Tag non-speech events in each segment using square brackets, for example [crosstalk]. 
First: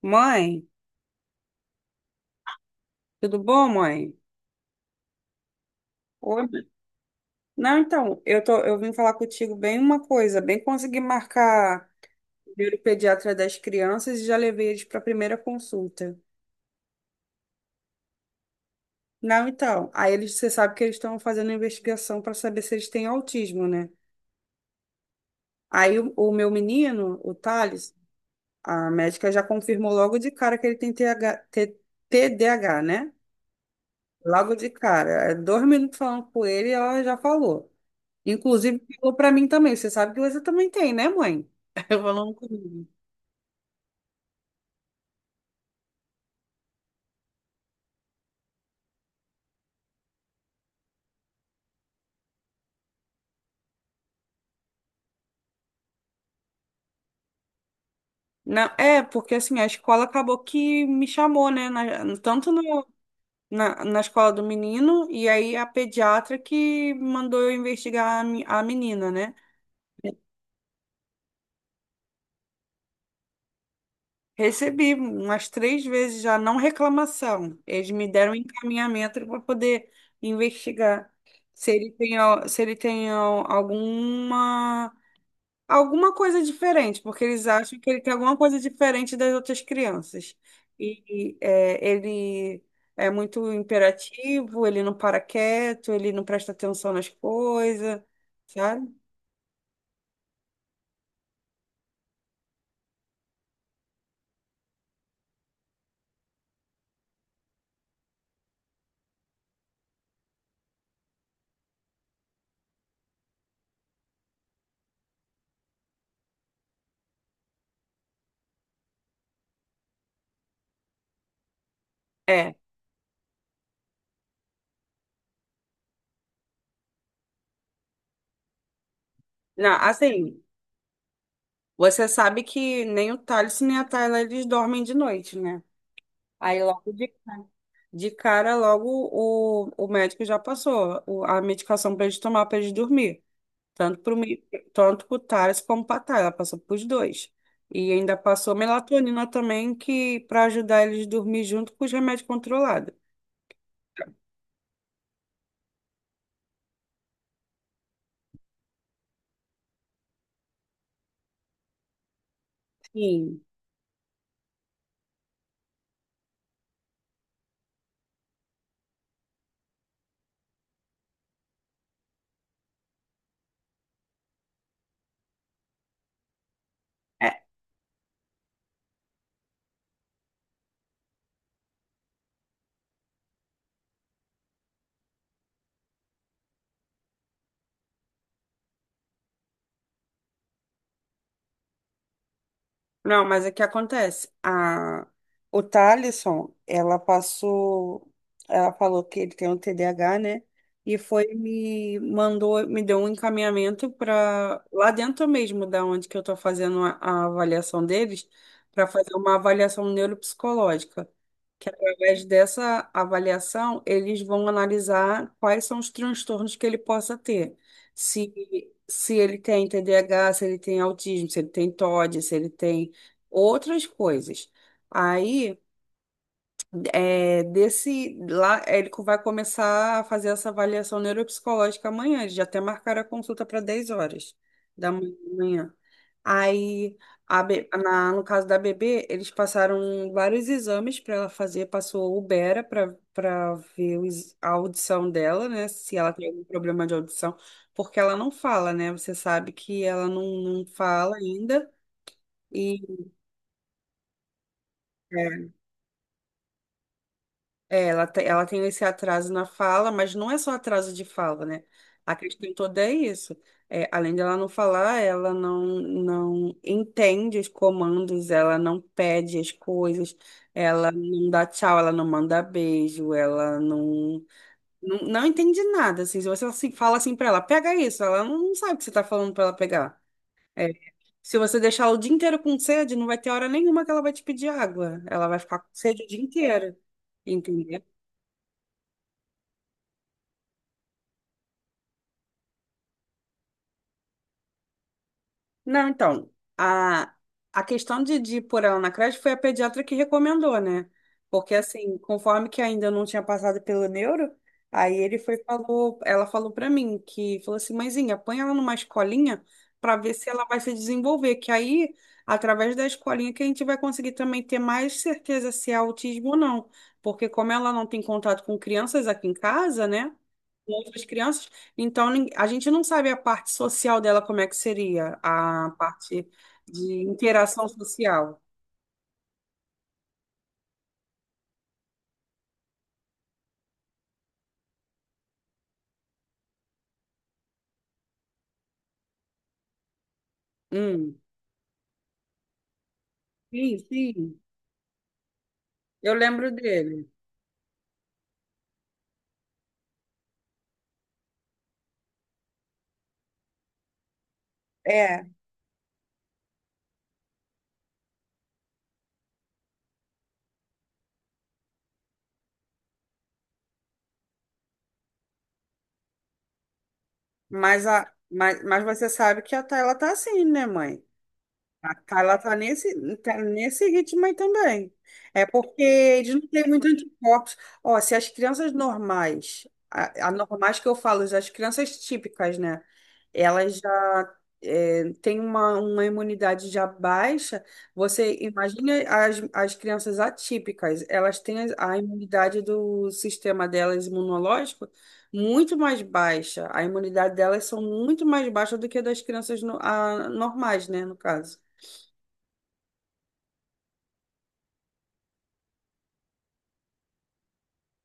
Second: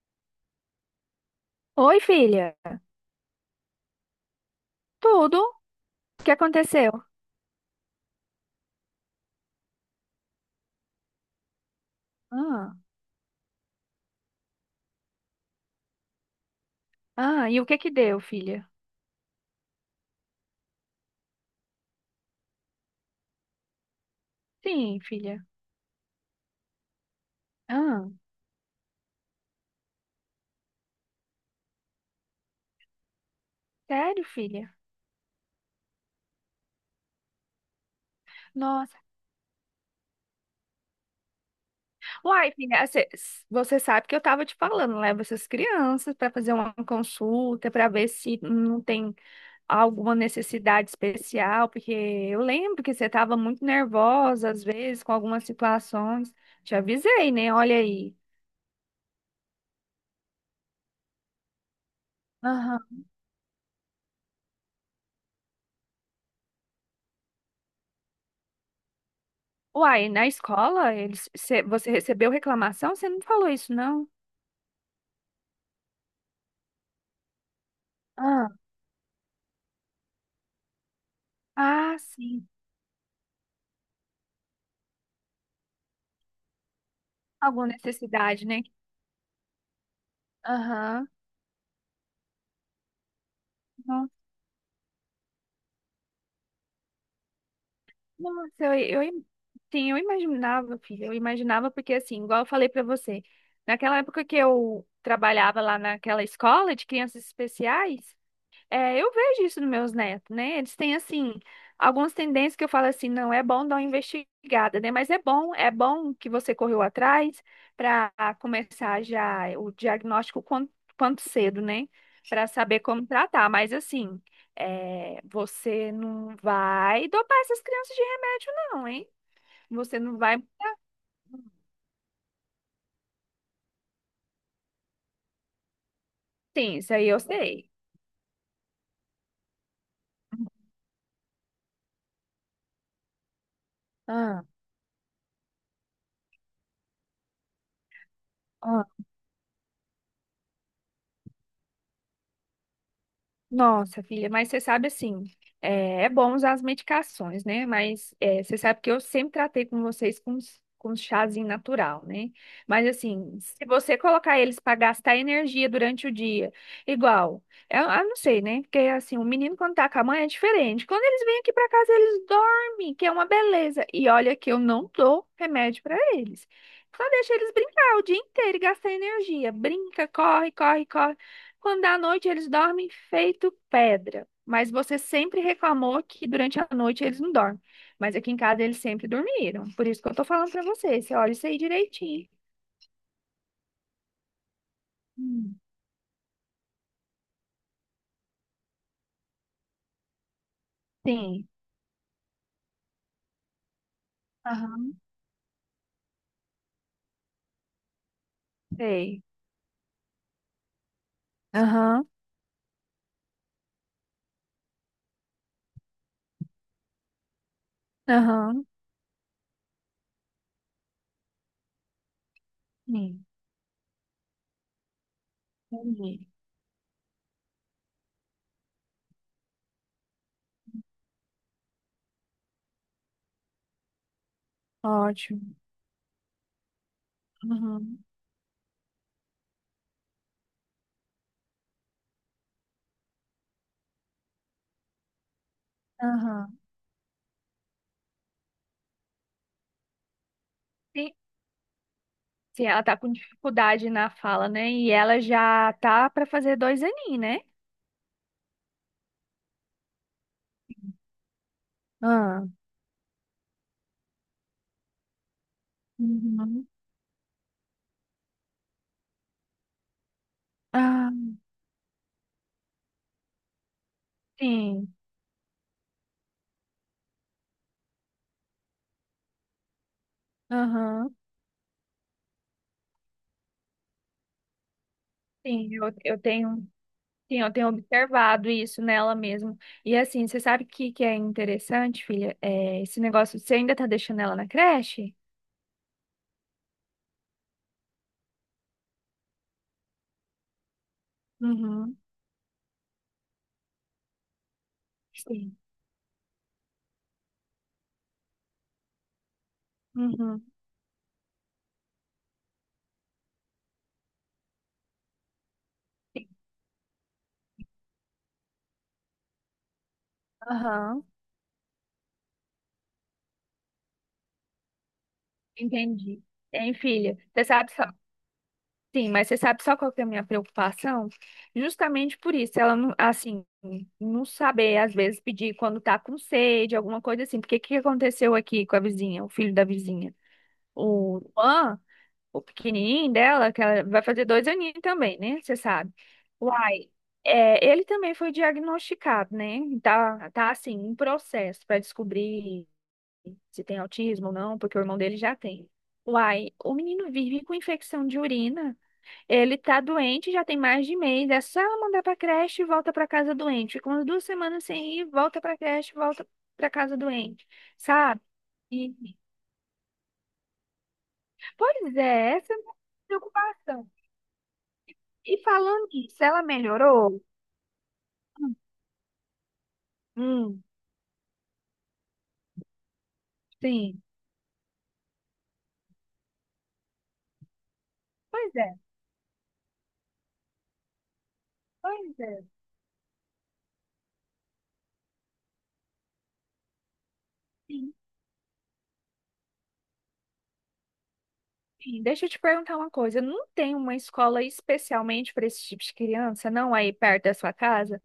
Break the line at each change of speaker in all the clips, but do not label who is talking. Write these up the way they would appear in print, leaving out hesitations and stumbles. Mãe,
Oi, filha.
tudo bom, mãe?
Tudo? O que
Oi, mãe.
aconteceu?
Não, então, eu vim falar contigo bem uma coisa, bem consegui marcar o
Ah,
primeiro pediatra das crianças e já levei eles para a primeira consulta.
e o que que deu, filha?
Não, então, você sabe que eles estão fazendo investigação para saber se eles têm autismo, né?
Sim, filha.
Aí o meu menino, o Thales,
Ah,
a médica já confirmou logo de cara que ele tem TDAH, né?
sério,
Logo de
filha?
cara. 2 minutos falando com ele, ela já falou. Inclusive,
Nossa.
ficou pra mim também. Você sabe que você também tem, né, mãe? [laughs] Falando
Uai, filha,
comigo.
você sabe que eu tava te falando, leva essas crianças para fazer uma consulta, para ver se não tem alguma necessidade especial, porque eu lembro que você tava muito nervosa às vezes com algumas situações. Te avisei, né? Olha aí.
Não, é, porque assim, a escola acabou que me chamou, né? na- tanto
Aham.
no- na, na escola do menino, e aí a pediatra que mandou eu investigar a menina, né?
Uai, na escola, eles, você recebeu reclamação? Você não falou isso, não?
Recebi umas três vezes já, não reclamação. Eles me deram um
Ah,
encaminhamento para poder investigar
ah, sim.
se ele tem al- alguma coisa diferente, porque eles
Alguma
acham que ele tem alguma
necessidade,
coisa
né?
diferente das outras crianças.
Aham.
E ele é muito
Nossa,
imperativo, ele não para quieto, ele não presta atenção nas coisas,
nossa, eu,
sabe?
eu, sim, eu imaginava, filha, eu imaginava porque, assim, igual eu falei pra você, naquela época que eu trabalhava lá naquela escola de crianças especiais, é, eu vejo isso nos meus netos, né? Eles têm, assim, algumas tendências que eu falo assim, não é bom dar uma investigada, né? Mas é bom que você correu atrás para começar já o diagnóstico quanto, quanto cedo, né? Para
É.
saber como tratar. Mas, assim, é, você não vai dopar essas crianças de remédio, não, hein?
Não,
Você não vai.
assim, você sabe que nem o Thales nem a Tayla eles dormem de noite, né? Aí
Sim,
logo
isso aí
de,
eu sei.
de cara, logo o médico já passou a medicação para eles tomar para eles dormir. Tanto pro, mi-
Ah.
tanto pro Thales como pra Thay, ela passou pros dois. E ainda passou melatonina também, que para ajudar eles a dormir junto com os remédios controlados.
Nossa, filha, mas você sabe assim, é, é bom usar as medicações, né? Mas é, você sabe que eu sempre tratei com vocês com, com chazinho natural, né? Mas assim,
Sim.
se você colocar eles para gastar energia durante o dia, igual, é, eu não sei, né? Porque assim, o menino quando tá com a mãe é diferente. Quando eles vêm aqui para casa, eles dormem, que é uma beleza. E olha que eu não dou remédio para eles. Só deixa eles brincar o dia inteiro e gastar energia. Brinca, corre, corre, corre. Quando dá noite, eles dormem feito pedra. Mas você sempre reclamou que durante a noite eles não dormem. Mas aqui em casa eles sempre dormiram. Por isso que eu tô falando pra você. Você olha isso aí direitinho.
Não, mas o que acontece? A,
Hum.
o Thalisson, ela passou, ela falou que ele tem um TDAH, né? E foi,
Sim,
me mandou, me deu um encaminhamento para lá
aham.
dentro mesmo, da onde que eu tô fazendo a avaliação deles, para fazer
Sei.
uma avaliação neuropsicológica. Que
Aham,
através dessa avaliação, eles vão analisar quais são os transtornos que ele possa ter. Se,
aham.
se ele tem TDAH, se ele tem autismo, se ele tem TOD, se ele tem
Sim,
outras coisas. Aí,
entendi.
desse lá, vai começar a fazer essa avaliação neuropsicológica amanhã. Eles já até marcaram a consulta para 10 horas da
Ótimo.
manhã. Aí,
Aham.
no caso da bebê, eles passaram vários exames para ela fazer. Passou o Bera para ver a audição dela, né? Se ela tem algum
Aham.
problema de audição, porque ela não fala, né? Você sabe que ela não
Sim,
fala ainda.
sim,
E
ela tá com dificuldade na fala, né? E ela já tá pra fazer dois aninhos, né?
É, ela tem esse atraso na fala, mas não é só atraso de fala, né? A
Ah,
questão toda é isso. É, além dela não falar, ela não
uhum.
entende os comandos, ela não pede as coisas, ela não
Ah,
dá tchau, ela não manda beijo, ela não,
sim.
não, não entende nada. Assim, se você assim, fala assim pra ela, pega isso, ela não sabe o que você tá falando pra ela pegar. É,
Aham,
se você deixar ela o dia inteiro com sede, não vai ter hora nenhuma que ela vai te pedir água. Ela vai ficar com
sim.
sede o
Eu
dia
tenho.
inteiro.
Sim, eu tenho
Entendeu?
observado isso nela mesmo. E assim, você sabe o que, que é interessante, filha? É, esse negócio, você ainda tá deixando ela na creche?
Não, então, a, a questão de pôr ela na creche foi a pediatra que recomendou, né? Porque, assim,
Uhum.
conforme que ainda não tinha passado pelo neuro, aí ele foi,
Sim.
falou, ela falou pra mim que, falou assim, mãezinha, põe ela numa escolinha pra ver se ela
Uhum.
vai se desenvolver, que aí, através da escolinha, que a gente vai conseguir também ter mais certeza se é
Sim.
autismo ou não. Porque como ela não tem contato com crianças aqui em casa, né? Com
Aham.
outras crianças, então a gente não sabe a parte social dela como é que seria, a
Entendi.
parte
Hein,
de
filha? Você
interação
sabe só.
social.
Sim, mas você sabe só qual que é a minha preocupação? Justamente por isso, ela não, assim, não saber, às vezes, pedir quando tá com sede, alguma coisa assim. Porque o que aconteceu aqui com a vizinha, o filho da vizinha? O
Hum,
Juan, o pequenininho dela, que
sim,
ela vai fazer
sim,
dois aninhos também, né? Você sabe.
eu lembro
Uai,
dele.
é, ele também foi diagnosticado, né? Tá, tá assim, em processo para descobrir se tem autismo ou não, porque o irmão dele
É,
já tem. Uai, o menino vive com infecção de urina. Ele tá doente, já tem mais de mês. É só ela mandar pra creche e volta pra casa doente. Fica umas duas semanas sem ir, volta pra creche, volta pra casa doente,
mas, a,
sabe?
mas, mas
E-
você sabe que a ela tá assim, né, mãe? A
Pois é,
Carla
essa
tá
é a minha
nesse, tá nesse
preocupação.
ritmo aí também.
E
É porque
falando nisso,
eles
ela
não têm muito
melhorou?
anticorpos. Ó, se as
Hum,
crianças normais,
hum,
anormais que eu falo, as crianças típicas, né? Elas
sim.
já têm uma imunidade já baixa. Você
Pois é,
imagina as crianças atípicas, elas têm a
pois é.
imunidade do sistema delas imunológico muito mais baixa. A imunidade delas são
Sim,
muito mais baixa do que a das crianças normais, né, no caso.
sim. Deixa eu te perguntar uma coisa. Não tem uma escola especialmente para esse tipo de criança, não, aí perto da sua casa?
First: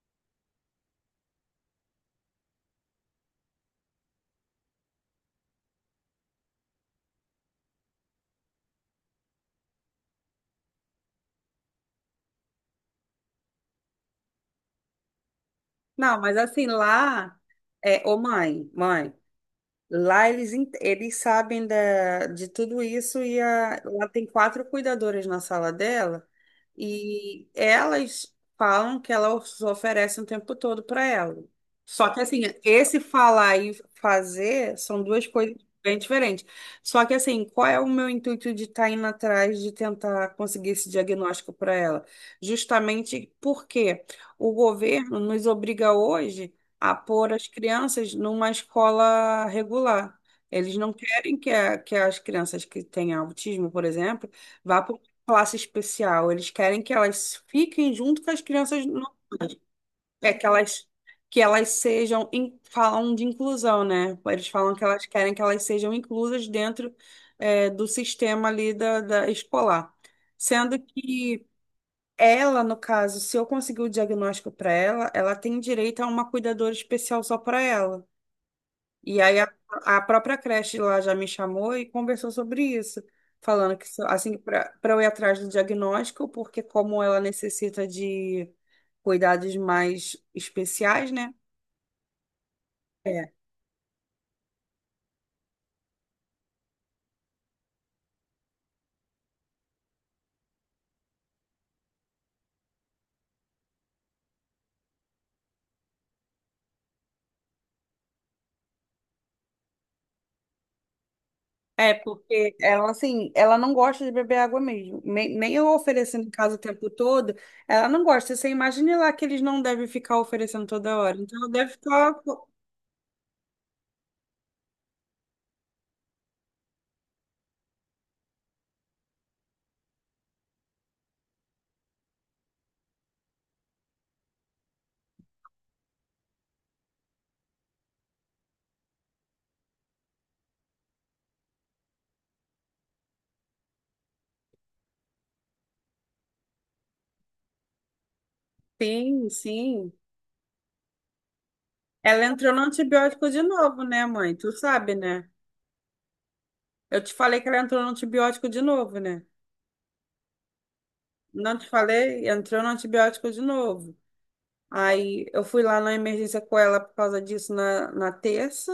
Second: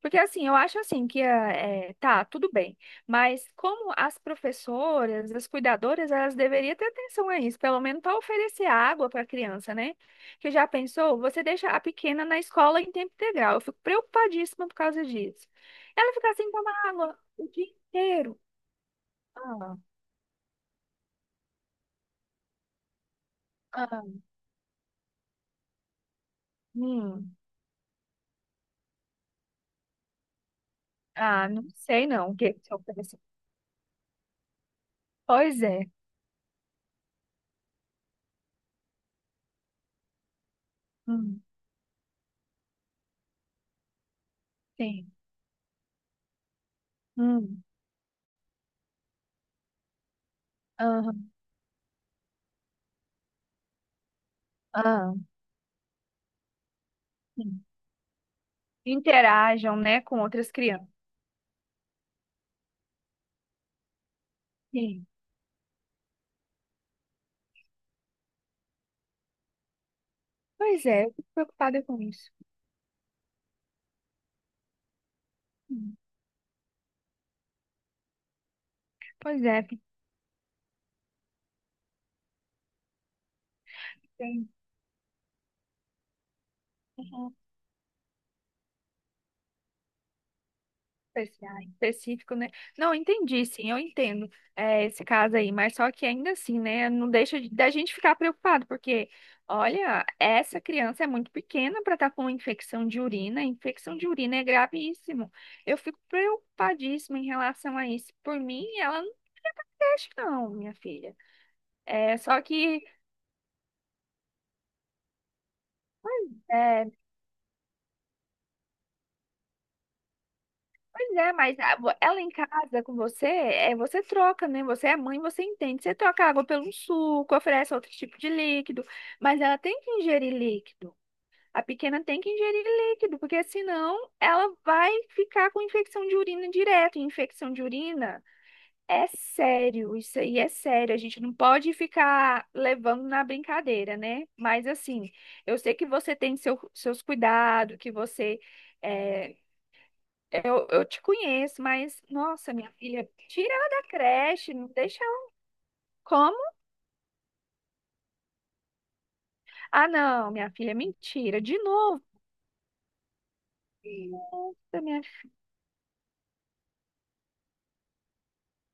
Porque assim, eu acho assim que é, é, tá, tudo bem, mas como as professoras, as cuidadoras, elas deveriam ter atenção a isso, pelo menos para oferecer água para a criança, né? Que já pensou, você deixa a pequena na escola em tempo integral. Eu fico preocupadíssima por causa disso. Ela
Não,
fica
mas
sem
assim,
tomar água
lá
o dia
ô
inteiro.
mãe, mãe,
Ah,
lá eles sabem de tudo isso e ela
ah,
tem quatro cuidadoras na sala dela
hum,
e elas falam que ela os oferece o tempo todo para ela.
ah, não sei
Só que
não o
assim,
que que você
esse
oferece.
falar e fazer são duas coisas
Pois é.
bem diferentes. Só que assim, qual é o meu intuito de estar indo atrás de tentar conseguir esse
Hum,
diagnóstico para ela? Justamente porque o
sim.
governo nos obriga hoje a pôr as
Hum,
crianças numa escola regular. Eles não
aham,
querem que, que as crianças que têm autismo, por exemplo, vá para uma
ah,
classe especial. Eles querem que elas
sim.
fiquem junto com as crianças normais.
Interajam, né, com
É que
outras crianças.
elas sejam, falam de inclusão, né? Eles falam que elas
Sim.
querem que elas sejam inclusas dentro, do sistema ali da escolar. Sendo
Pois é, eu fico
que
preocupada com isso.
ela, no caso, se eu conseguir o diagnóstico para ela, ela tem
Hum.
direito a uma cuidadora especial só para ela. E aí
Pois
a,
é,
a própria creche lá já me chamou e conversou sobre isso, falando que se- assim
tem
para eu ir atrás do diagnóstico, porque como ela
um
necessita de cuidados mais especiais, né?
especial, específico, né? Não,
É.
entendi, sim, eu entendo é, esse caso aí, mas só que ainda assim, né? Não deixa de- Da gente ficar preocupado, porque, olha, essa criança é muito pequena para estar com infecção de urina é gravíssimo. Eu fico preocupadíssima em relação a isso. Por mim, ela não deixa, não, minha filha.
É,
É, só
porque
que.
ela, assim, ela não gosta de beber água mesmo. Nem eu oferecendo em casa o tempo
É.
todo, ela não gosta. Você imagine lá que eles não devem ficar oferecendo toda
Pois
hora.
é,
Então, ela
mas
deve ficar.
ela em casa com você, é, você troca, né? Você é mãe, você entende. Você troca água pelo suco, oferece outro tipo de líquido, mas ela tem que ingerir líquido. A pequena tem que ingerir líquido, porque senão ela vai ficar com infecção de urina direto. E infecção de urina é sério, isso aí é sério. A gente não pode ficar levando na brincadeira, né? Mas assim, eu sei que você tem seu, seus cuidados, que você.
Sim,
Eh,
sim.
eu te conheço, mas,
Ela
nossa,
entrou no
minha filha,
antibiótico de
tira ela
novo,
da
né, mãe? Tu
creche, não
sabe,
deixa
né?
ela. Como?
Eu te falei que ela entrou no antibiótico de novo, né?
Ah, não, minha filha, mentira, de
Não te
novo.
falei? Entrou no antibiótico de novo.
Nossa, minha
Aí
filha,
eu fui lá na emergência com ela por causa disso na terça.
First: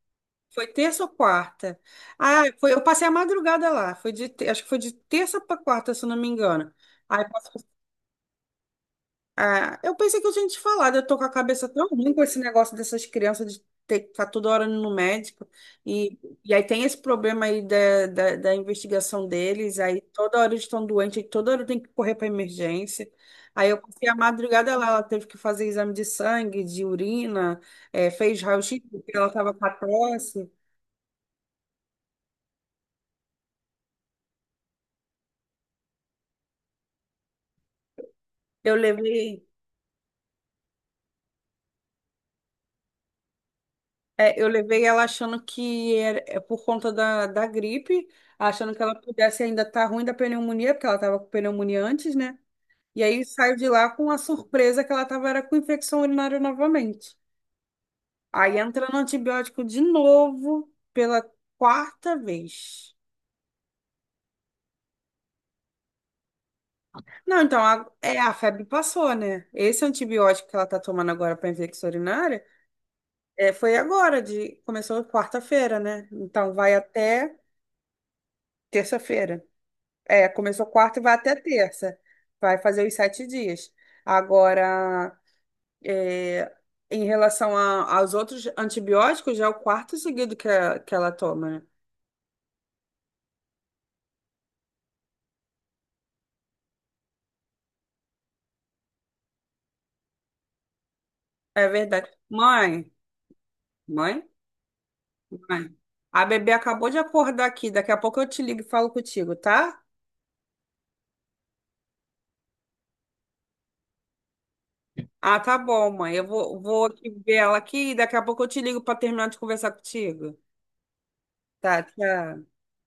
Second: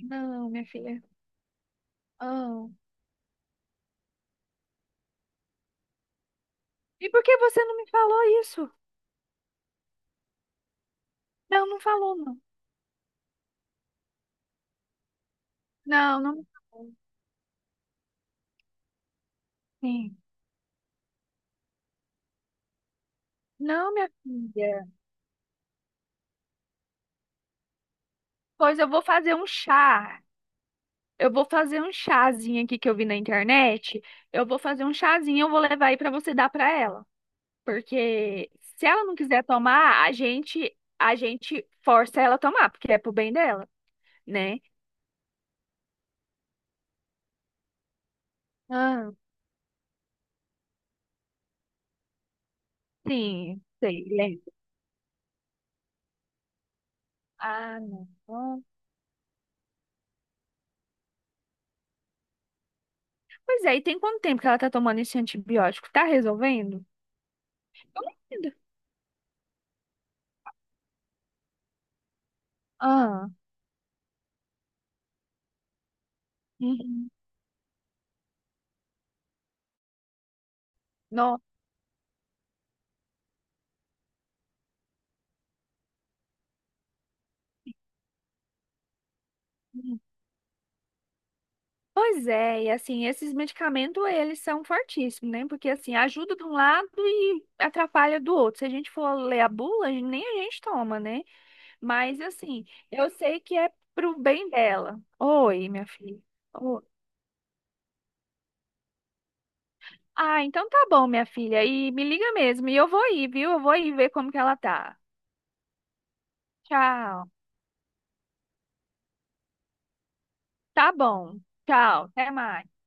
não, minha
Foi
filha,
terça ou quarta? Ah,
não.
foi, eu passei a madrugada lá. Acho que foi de terça para quarta, se eu não me engano.
E por
Aí
que você não me falou isso?
Ah, eu pensei que eu tinha te falado, eu tô com a cabeça
Não, não
tão ruim
falou,
com esse
não.
negócio dessas crianças de ter que ficar toda hora indo no médico.
Não,
E,
não me
e aí tem
falou.
esse problema aí da investigação deles, aí
Sim.
toda hora eles estão doentes, aí toda hora tem que correr para emergência. Aí eu
Não,
passei
minha
a madrugada lá,
filha.
ela teve que fazer exame de sangue, de urina, fez
Pois
raio-x
eu vou
porque ela
fazer um
estava com a
chá.
tosse.
Eu vou fazer um chazinho aqui que eu vi na internet. Eu vou fazer um chazinho, eu vou levar aí pra você dar pra ela. Porque
Eu
se ela não quiser
levei.
tomar, a gente força ela a tomar, porque é pro bem dela,
É, eu
né?
levei ela achando que é por conta da gripe, achando que ela
Ah,
pudesse ainda estar ruim da pneumonia, porque ela estava com pneumonia antes, né? E aí saiu
sim,
de lá
sei,
com a
lembro.
surpresa que ela estava era com infecção urinária novamente.
Ah, não.
Aí
Bom.
entra no antibiótico de novo pela quarta vez.
Pois é, e tem quanto tempo que ela tá tomando esse antibiótico? Tá resolvendo?
Não, então, a,
Tô
é, a
lendo.
febre passou, né? Esse antibiótico que ela está tomando agora para infecção urinária
Ah,
foi agora, começou quarta-feira, né? Então vai
uhum.
até terça-feira. É, começou quarta e vai até
Nossa.
terça. Vai fazer os 7 dias. Agora, é, em relação aos outros antibióticos, já é o quarto seguido que ela toma, né?
Pois é, e assim, esses medicamentos, eles são fortíssimos, né? Porque assim, ajuda de um lado e atrapalha do outro. Se a gente for ler a bula, nem a gente toma, né?
É verdade.
Mas assim,
Mãe,
eu sei que é pro
mãe,
bem dela. Oi,
mãe.
minha filha.
A bebê
Oi.
acabou de acordar aqui. Daqui a pouco eu te ligo e falo contigo, tá?
Ah, então tá bom, minha filha. E me liga mesmo. E eu vou ir, viu? Eu vou ir ver como que ela tá.
Ah, tá bom, mãe. Eu vou aqui
Tchau.
ver ela aqui e daqui a pouco eu te ligo para terminar de conversar contigo.
Tá bom.
Tá,
Tchau. Até
tchau.
mais.